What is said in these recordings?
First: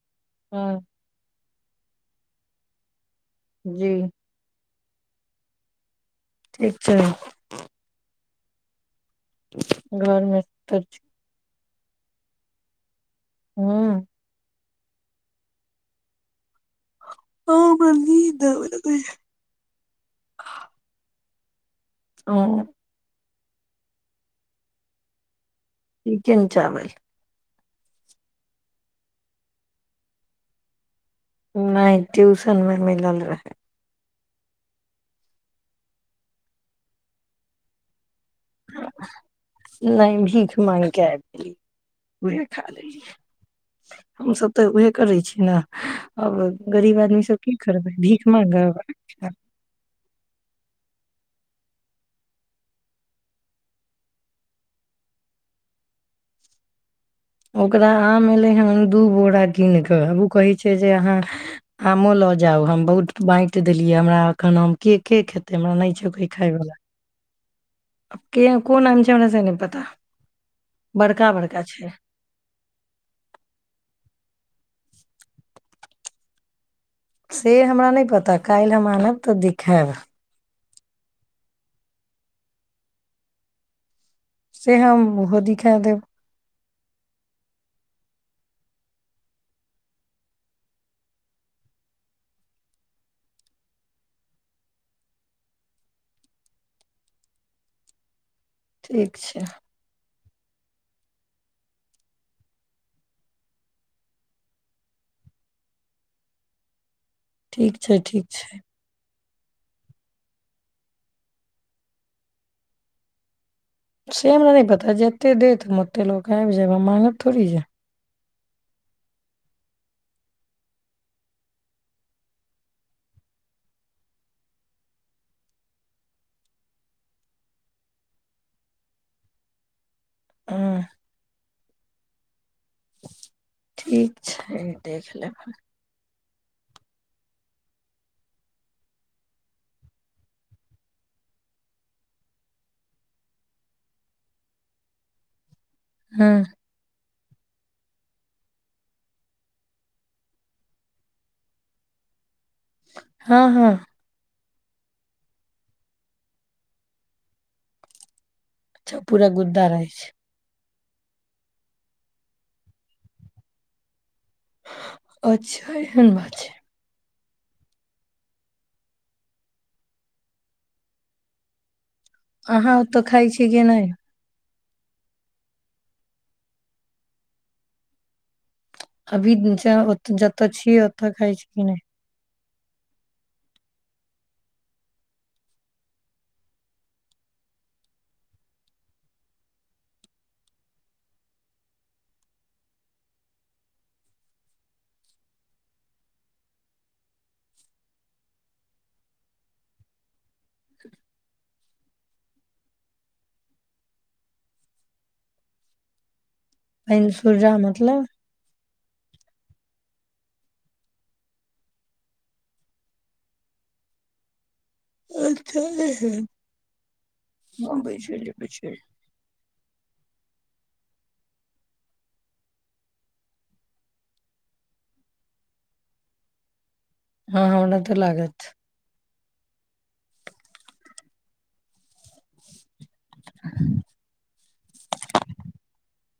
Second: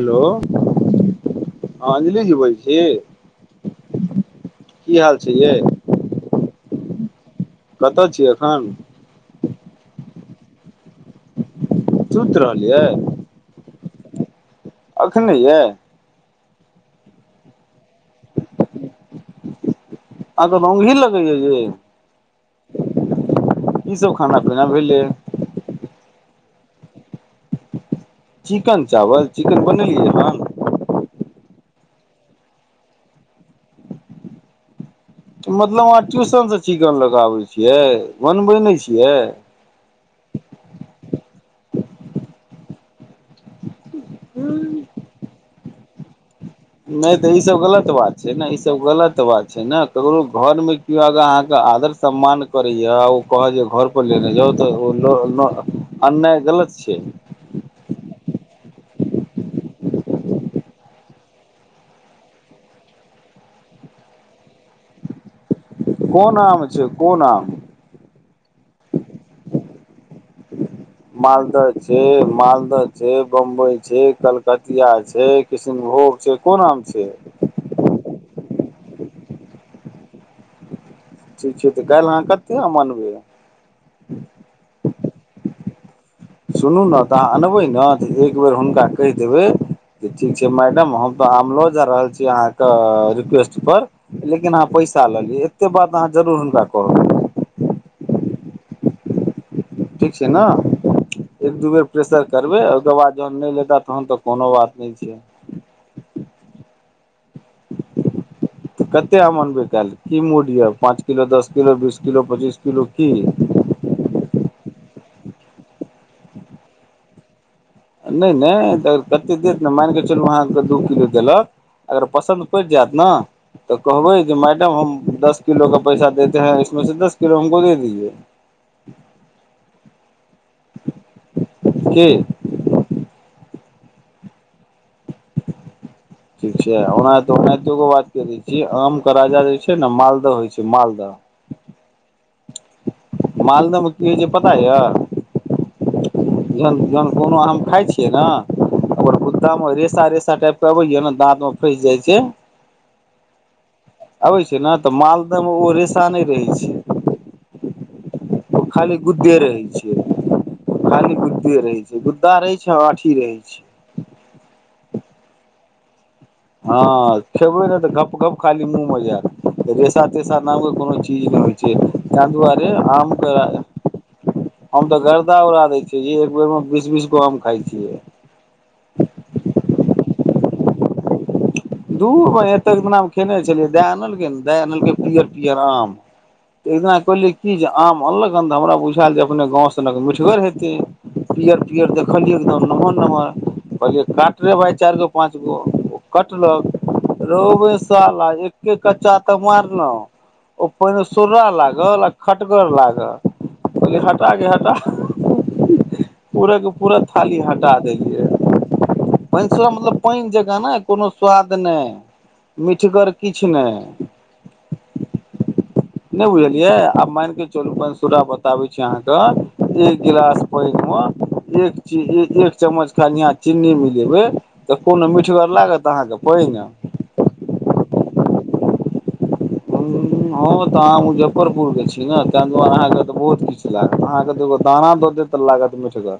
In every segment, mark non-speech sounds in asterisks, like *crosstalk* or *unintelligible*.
Hello हँ अंहीं से की बजै छी जी की हाल छै यै ठीक छै हाँ घरमे त सुूति रहलियै हूँ हँ एखन यए आ बली द अहाँके *unintelligible* ओ की सभ खाना पीना भेलै चिकन चावल चिकन चावल चिकन बनेलियै हमन नहि ट्यूशन मे मिलल रहै मतलब अहाँ ट्यूशनसँ चिकन लगाबै छियै बनबै नहि छियै नहि भीख मांगि कए उह खा लेली हमसभ तऽ उहे करै छीय ने अब नहि तऽ ईसभ गलत बात छै ने ईसभ गलत बात छै ने ककरो घरमे केओ अगर अहाँके आदर सम्मान करैएा आ ओ कहै जे घर पर लेने जाउ तऽ ओ अन्याय गलत छै ओकरा आम एलै हेन दू बोरा कीन कऽ आब ओ कहैत छै जे अहाँ आमो लऽ जाउ हम बहुत बाँटि देलियै हमरा एखन आम के के खेत कोन आम छै कोन आम आब के कोन आाम छै हमरा से नहि पता बड़का बड़का मालदह छै मालदह छै बम्बई छै कलक कतिया छै कृशनभोग छै कोन आम छै से हमरा नहि पता काल्हि हम आनब तऽ देखाब ठीक छै तऽ काल्हि अहाँ कतेक अनबैय से हम ओहो दिखा देब सुनू ने तऽ अहाँ अनबै ने तऽ एक बेर हुनका कहि देबै जे ठीक छै मैडम हम तऽ आम लऽ जा रहल छी अहाँके रिक्वेस्टपर लेकिन अहाँ पैसा लऽ लियै एतेक बात अहाँ जरूर हुनका करू ठीक छै ठीक छै ने एक दू बेर प्रेसर करबै ओहिके बाद जहन नहि लेता तहन तऽ कोनो बात नहि छै ठीक छै ठीक छै कतेक अमन ब क की मूड यऽ पाँच किलो दश किलो बीस किलो पचीस किलो की य सेम नहि पता जेते दे त मते लोक आब जा माँंगथोड़ छै नै नै माईन क चलु अहां कें दु किलो देलक पसन पैडि जायत न क़हबैय मैडम हम दस किलो का पैसा देते हैं इसमें से दस किलो हमको दे दीजिये हँ के ठीक छै देख लेबै ठीक छै ओनाते ओनाहितो ग बात करै छीय आमके राजा जे छै ने मालदह होइ छै मालदह मालदहमे की होइ छै पता यए हँ जञान ग्ञान कोनो आम खाइ छियै ने ओकर कुद्दामे रेसा रेसा टाइपके अबैय ने दाँतमे फँसि जाइ छै हँ हँ अबै छै ने तऽ मालदहमे ओ रेेशा नहि रहै छै ओ खाली अच्छा पूरा गुद्दे रहै गुद्दा छै छैियै खाली गुद्दे रहै छै गुद्दा रहै छै आ आठी रहै छै अच्छा एहन बात छै हँ खेबै ने तऽ गप गप खाली मुँहमे जायत रेसा तेसा नामके कोनो चीज नहि होइ छै तें दुआरे अहाँ ओतऽ आम खाइ कह छी कि नहि हम तऽ गरदा उड़ा दै छियै जी एक बेर मे बीस बीस गो आम खााय छियै अभी जतऽ छीयै ओतऽ खाइ छी किी ने दू ब एत एक दिना खेने छलियै दा आनलै दानलकै पियर पियर आम तऽ एक दिना कहलियै कि जे आम अनलकन तऽ हमरा बुझायल जे अपने गाँ सनक मिठगर हेतै पियर पियर देखलियै एकदम नमहर नमहर कहलियै कट रहे भाय चारि गो पाँच गो ल र साला एके कच्चा तऽ मारलहु ओ पहिने सरा लागल आ खटगर लागल कहलिए हटा गे हटा पूरे के पूरा पानि थाली सूर्या हटा मतलब देलियै व छ मतलब पानि जगह न कोनो स्वाद नहि मीठगर किछु नहि ओ नहि बुझलियै आब मान केे चलूं हँ बुझि पइनसूरा गेलियै बुझि बताबै गेलियै। छी अहाँके एक गिलास पइन मे एक चीनी एक चम्मच चीन्नी मिलेबे तऽ कोनो मिठगर लागत अहाँके पानि हँ हमरा तऽ लागत हँ तऽ मु जजफ्फरपुरके छी नहि त दुआ अहाँके तऽ बहुत किछु लागत अहाँके तऽ एगो दाना दऽ देत तऽ लागत मिठगर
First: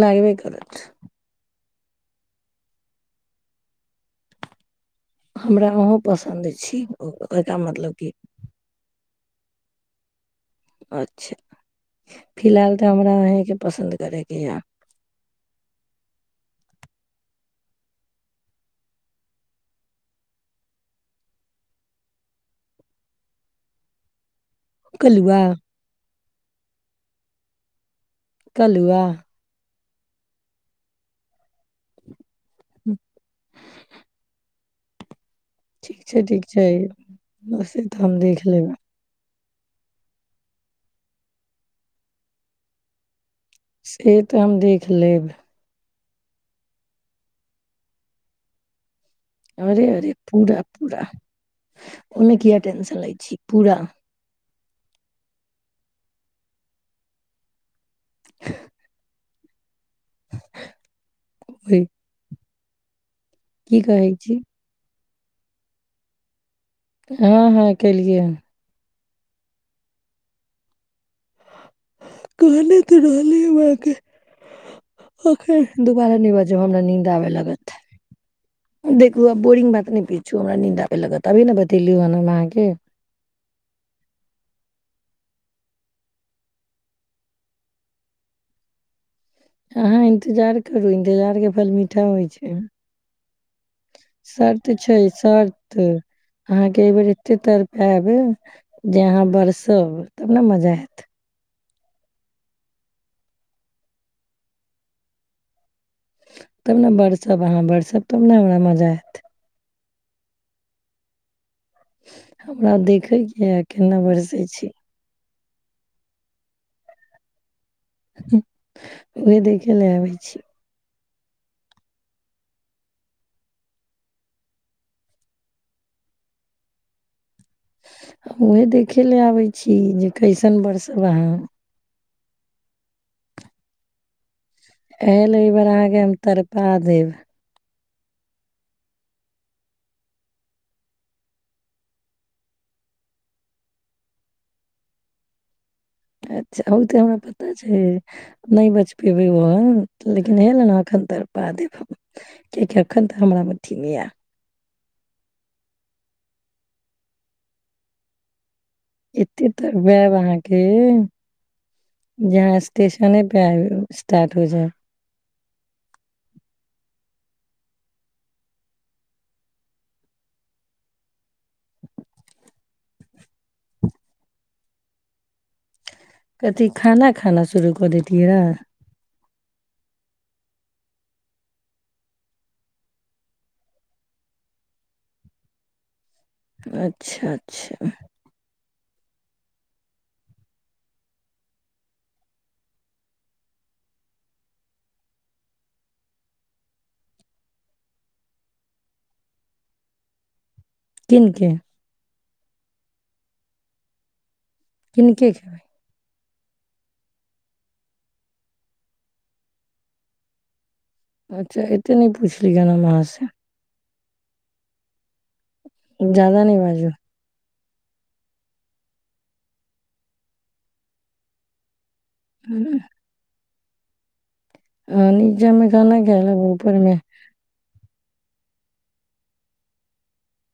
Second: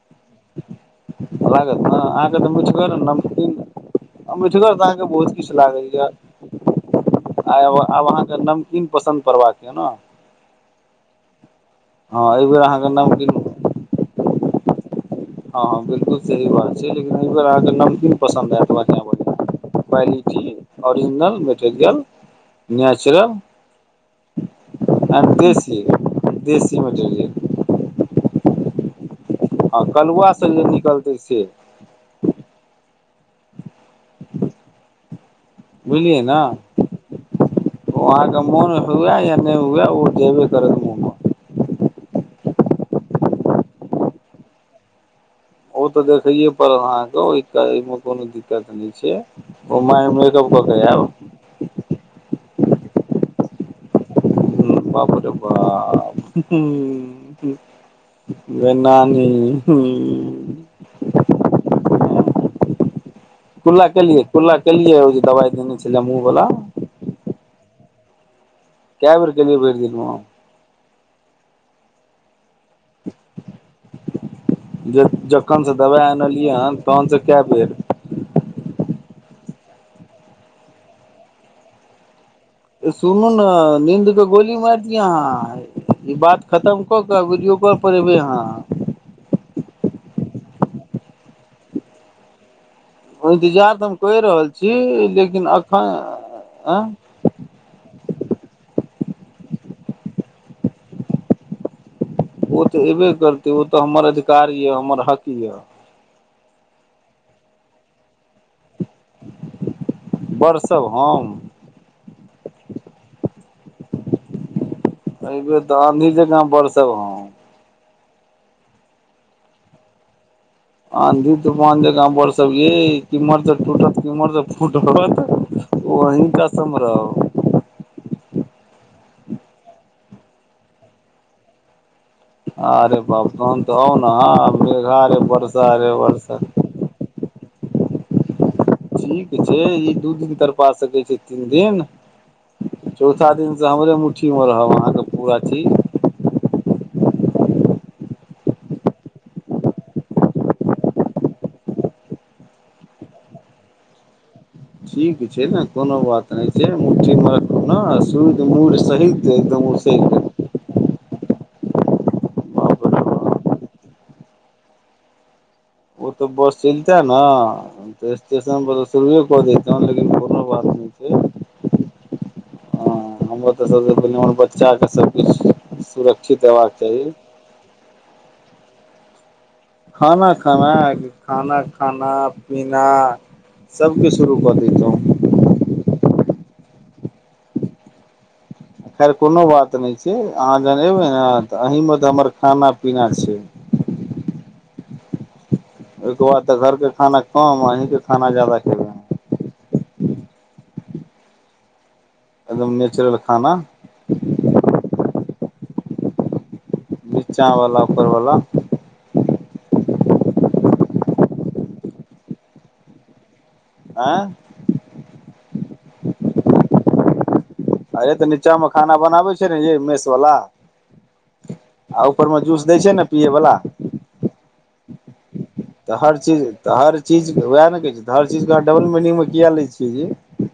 लागबे करत लागत ने अहां कें त मिठगर नमकीन मिठगर त अहां बहुत किछ हमरा लागैय अहूँ या पसन्द छी एकर आइ मतलब कि अन्हा कें नमकीन पसंद करबा दियो न अच्छा फिलहाल अहाँके तऽ हमरा अहीं नमकीन के पसन्द करे किया हँ हँ बिलकुल सही बात छै लेकिन एहि बेर अहाँके नमकीन पसन्द हएत बढ़िआँ बढ़िआँ क्वालिटी ओरिजिनल मेटेरियल नेचुरल आ कलुआ बेसिय देशी मछलए कलुआ हँ कलहुआसँ जे निकलतै से हु ठीक बुझलियै छै ने ठीक छै बसे तऽ ओ हम अहाँके देख मोन लेबै हुए या नहि हुए ओ जेबे करै मुह से तऽ हम देख लेब ओ ते देखये पड़ल अहां के ओ मे कोनो दिक्कत नहि छै ओ अरे माइ अरे मेकअप पूरा कऽ के पूरा आयब ओने किया च लै छी पूरा बाप रे बाप ग न न हँ हुँ ओहि कि कुला कहै कलियै छी कुला कलियै दबइ कने छलै मुँह बला हँ हँ केलियै कबर क लिय परदमा कहने त रहली जे जखन से अखन दवाइ दुबारा नहि आनलियै बाजब हन हमरा नींन्द तहन से आबे कए लागत बेर देख बोरिंग बात नहि पीछु हमरां आलगे तभे ने बतेलु सुनल नीद के गोली मार दिय अहाँ ई बात खतम कऽ क वीडियो कॉ पर एबै अह अहाँ इन्तजार करू इन्तजार के फल मीठा होइ छै इन्तजार तऽ हम कहि रहल शर्त छी छै लेकिन शर्त एखन आँ अहाँके एहि बेेर एतेक तर पायब जे अहाँ बरसब तब ने मजा हयत ओ तऽ अयबे करतै ओ तऽ हमर अधिकार यऽ हमर हक यए तब ने वरसप अहाँ बरसप तब ने हमरा मजा आयत वरषब हम हमरा देखयके ह केना बरसै छी एहि बेेर तऽ आंधी जकाँ बरस ह उह देखे लए आबै छी आंधी तूमान जकाँ बर सब यमहर त टूटत केम्हर त फूटत वही क समरा ओहे देख खेले आबै छी जे कैइसन बरसब अहाँ अरे बाप कोन तऽ आउ ने मेघा रे एल ई बार वर्षा रे अहाँके हम वर्षा तड़पा देब ठीक छै ई दू दिन कररपा सकैत छै तीन दिन चौथा दिनसँ हमरे मु्ठीमे रहब अहाँके पूरा चीज अच्छा ओ तऽ हमरा पता छै नहि बचि पयबै ओहन लेकिन हयल ने एखन तऽ पा देब हम किएकि एखन तक हमरा अथीमे आए ठीक छै ने कोनो बात नहि छै मुठी रख ने सू एते तकब अहाँके जहाँ बाप रे स्टेशने पे बाप आ स्टार्ट हो जाय ओ तऽ बस चलितै ने तऽ स्टेशनपर तऽ शुरुए कऽ देैतहु लेकिन कोनो बात नहि छै हँ हमर तऽ सभसँ प हमर बच्चाके सभकिछु कथ खाना खाना शुरू दैतई रहे खाना खाना खाना खाना पीना सभके शुरू कऽ दैतहुँ अच्छा अच्छा खैर कोनो बात नहि छै अहाँ जखन अयबै ने तऽ अहीँमे तऽ हमर खाना पीना छै ओहिके बाद तऽ घरके खाना कम अहीं के खाना जादा खेबे है किननके एकदम नेचुरल खाना किनके खेबै नीचा वालला ओकर वाला अच्छा एते नहि पुछलिय ग ने हम वहाँ से आँ जदा न बाजू अरे तऽ नीचामे खाना बनाबै छै ने ये मेषवला आऊपर मे जूस दै छै ने पियए वला ह नीचामे खाना तऽ हर क ल चीज तऽ ऊपरमे हर चीज उएह ने कहै छी तऽ हर चीजके अहाँ डबल मीनिंगमे कििया लै छियै जी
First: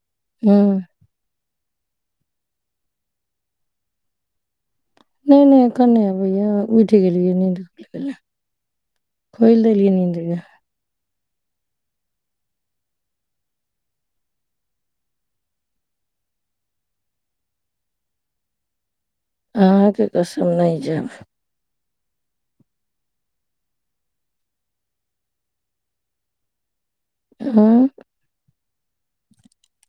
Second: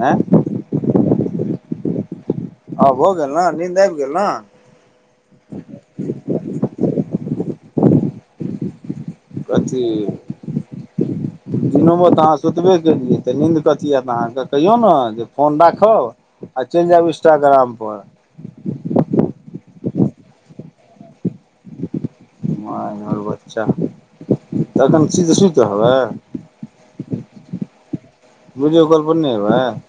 हँए हुँ हँ हो गेल ने नींन्द आबि गेल ने नहि नहि क भैय बैठी गेलऐ नींद *inaudible* कोयल देल नन्दीय दिन मे तऽ अहाँ सुतबे केलियै तऽ नीन्द क अथी हएत अहाँकेँ कहियौ ने जे फोन राखब आ चलि जायब इंस्टाग्रामपर अहाँके कसम नहि जायब महर बच्चा तखन सुीधऽ सुतऽ हबै आँ वीडियो कॉल पर नहि हयबै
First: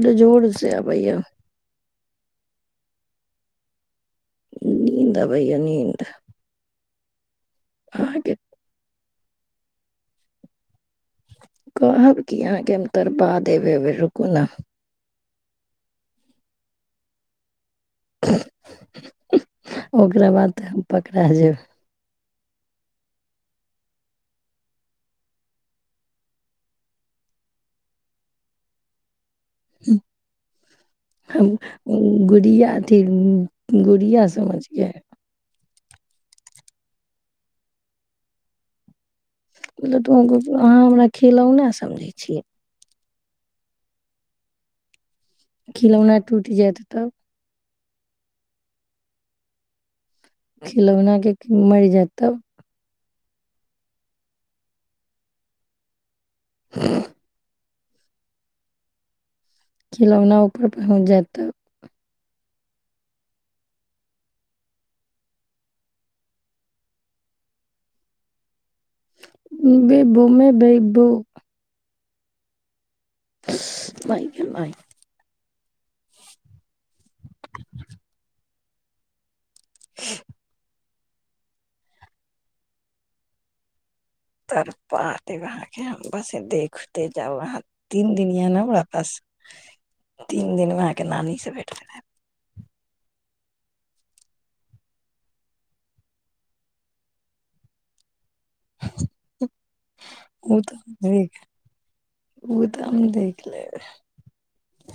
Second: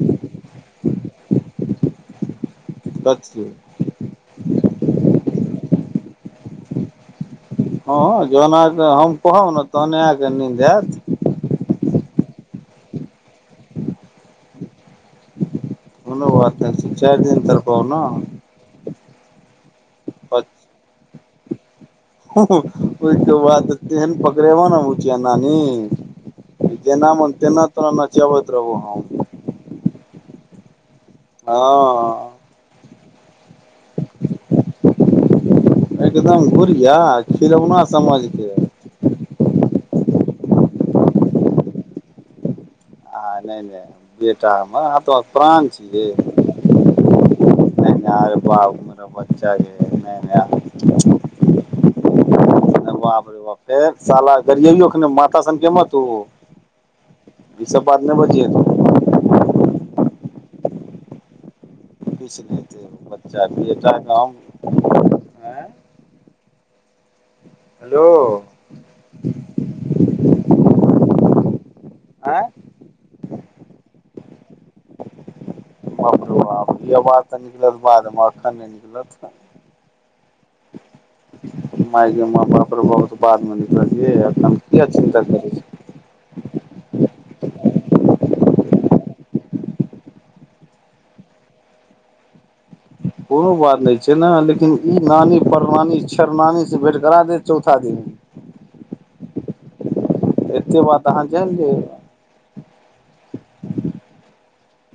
क जोरसँ आबैय या कथि नीन्द आबैय या नीन्द हँ जन तऽ हम कहब ने तऽ आय कें नींद आयत कहब कि यहाँके हम तर बाद देबेबे रुकू न ओनो बात चारि दिन तर बना हुँ ओकरा बाद हम पक रा जेब ओहिके बाद तेहन पकड़ेब ने उच नानी जेना मन तेना तोरा नचबैत रहबो हम ह्म हँ गुड़िया गुड़िया समझ ग एकदम गुुरिया खिलौना समझके मतलब त अहाँ हमरा खेलउ नहि समझै छियै ह नहि नहि बेटा हमर प्राण खिलौना टूटि जायत तब नार बाप बच्चा य *unintelligible* खिलौनाके की मरि जायत तब बाप फेर साला गरियैयौ अखने माथा सनकेमे तू हँ ई सब बात नै बजीहे खिलौना ऊपर पहुँच जायत तब पीछ बच्चा बेटा गाम आंय हेलो *unintelligible* बूमे बैबू *unintelligible* आँय नहि भेलइ इहो बात तऽ निकलत बादमे अखन नहि निकलत *inaudible* मायगे मे पाप रौ बा उ तऽ बादमे निकल तरपा देब अहाँके हम बस इ देख ते जाउ अहाँ तीन दिन ये न वापस तीन दिन मे अहाँके नानी से भेठ कराएब कोनो बात नहि छै ने लेकिन ई नानी परनानी छेर नानीसँ भेँट करा देत चौथा दिन ह *inaudible* एतेक बात अहाँ जाइन लियौ उ तऽ हम देख लेब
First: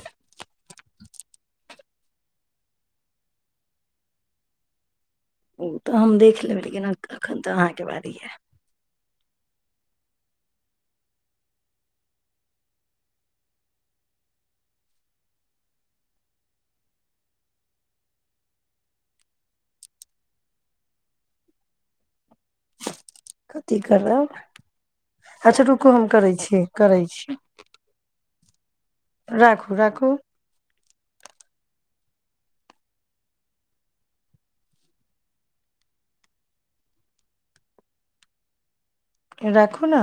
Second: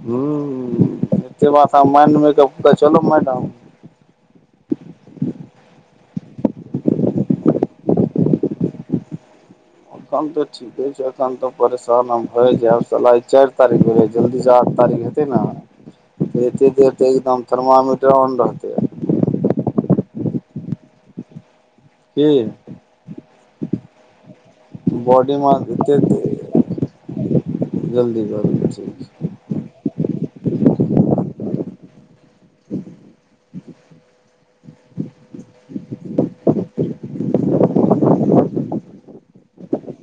हूँ एतेक बात माइंड मेकअप कऽ चलु मैडम ओ तऽ हम देख लेबै लेकिन एखन तऽ अहाँके बारी ये एखन तऽ ठीके छै एखन तऽ परेशान हम भए जाएत साला आइ चारि तारीख भऽ गेलै जल्दी सँ आठ तारीख हेतै न तऽ एतेक देर तऽ एकदम थर्मामीटर ओन रहतै की कथी करबै बॉडी अच्छ मास रूकू एते हम करै छी करै छी *inaudible* राखू राखू *inaudible* *inaudible* राखू न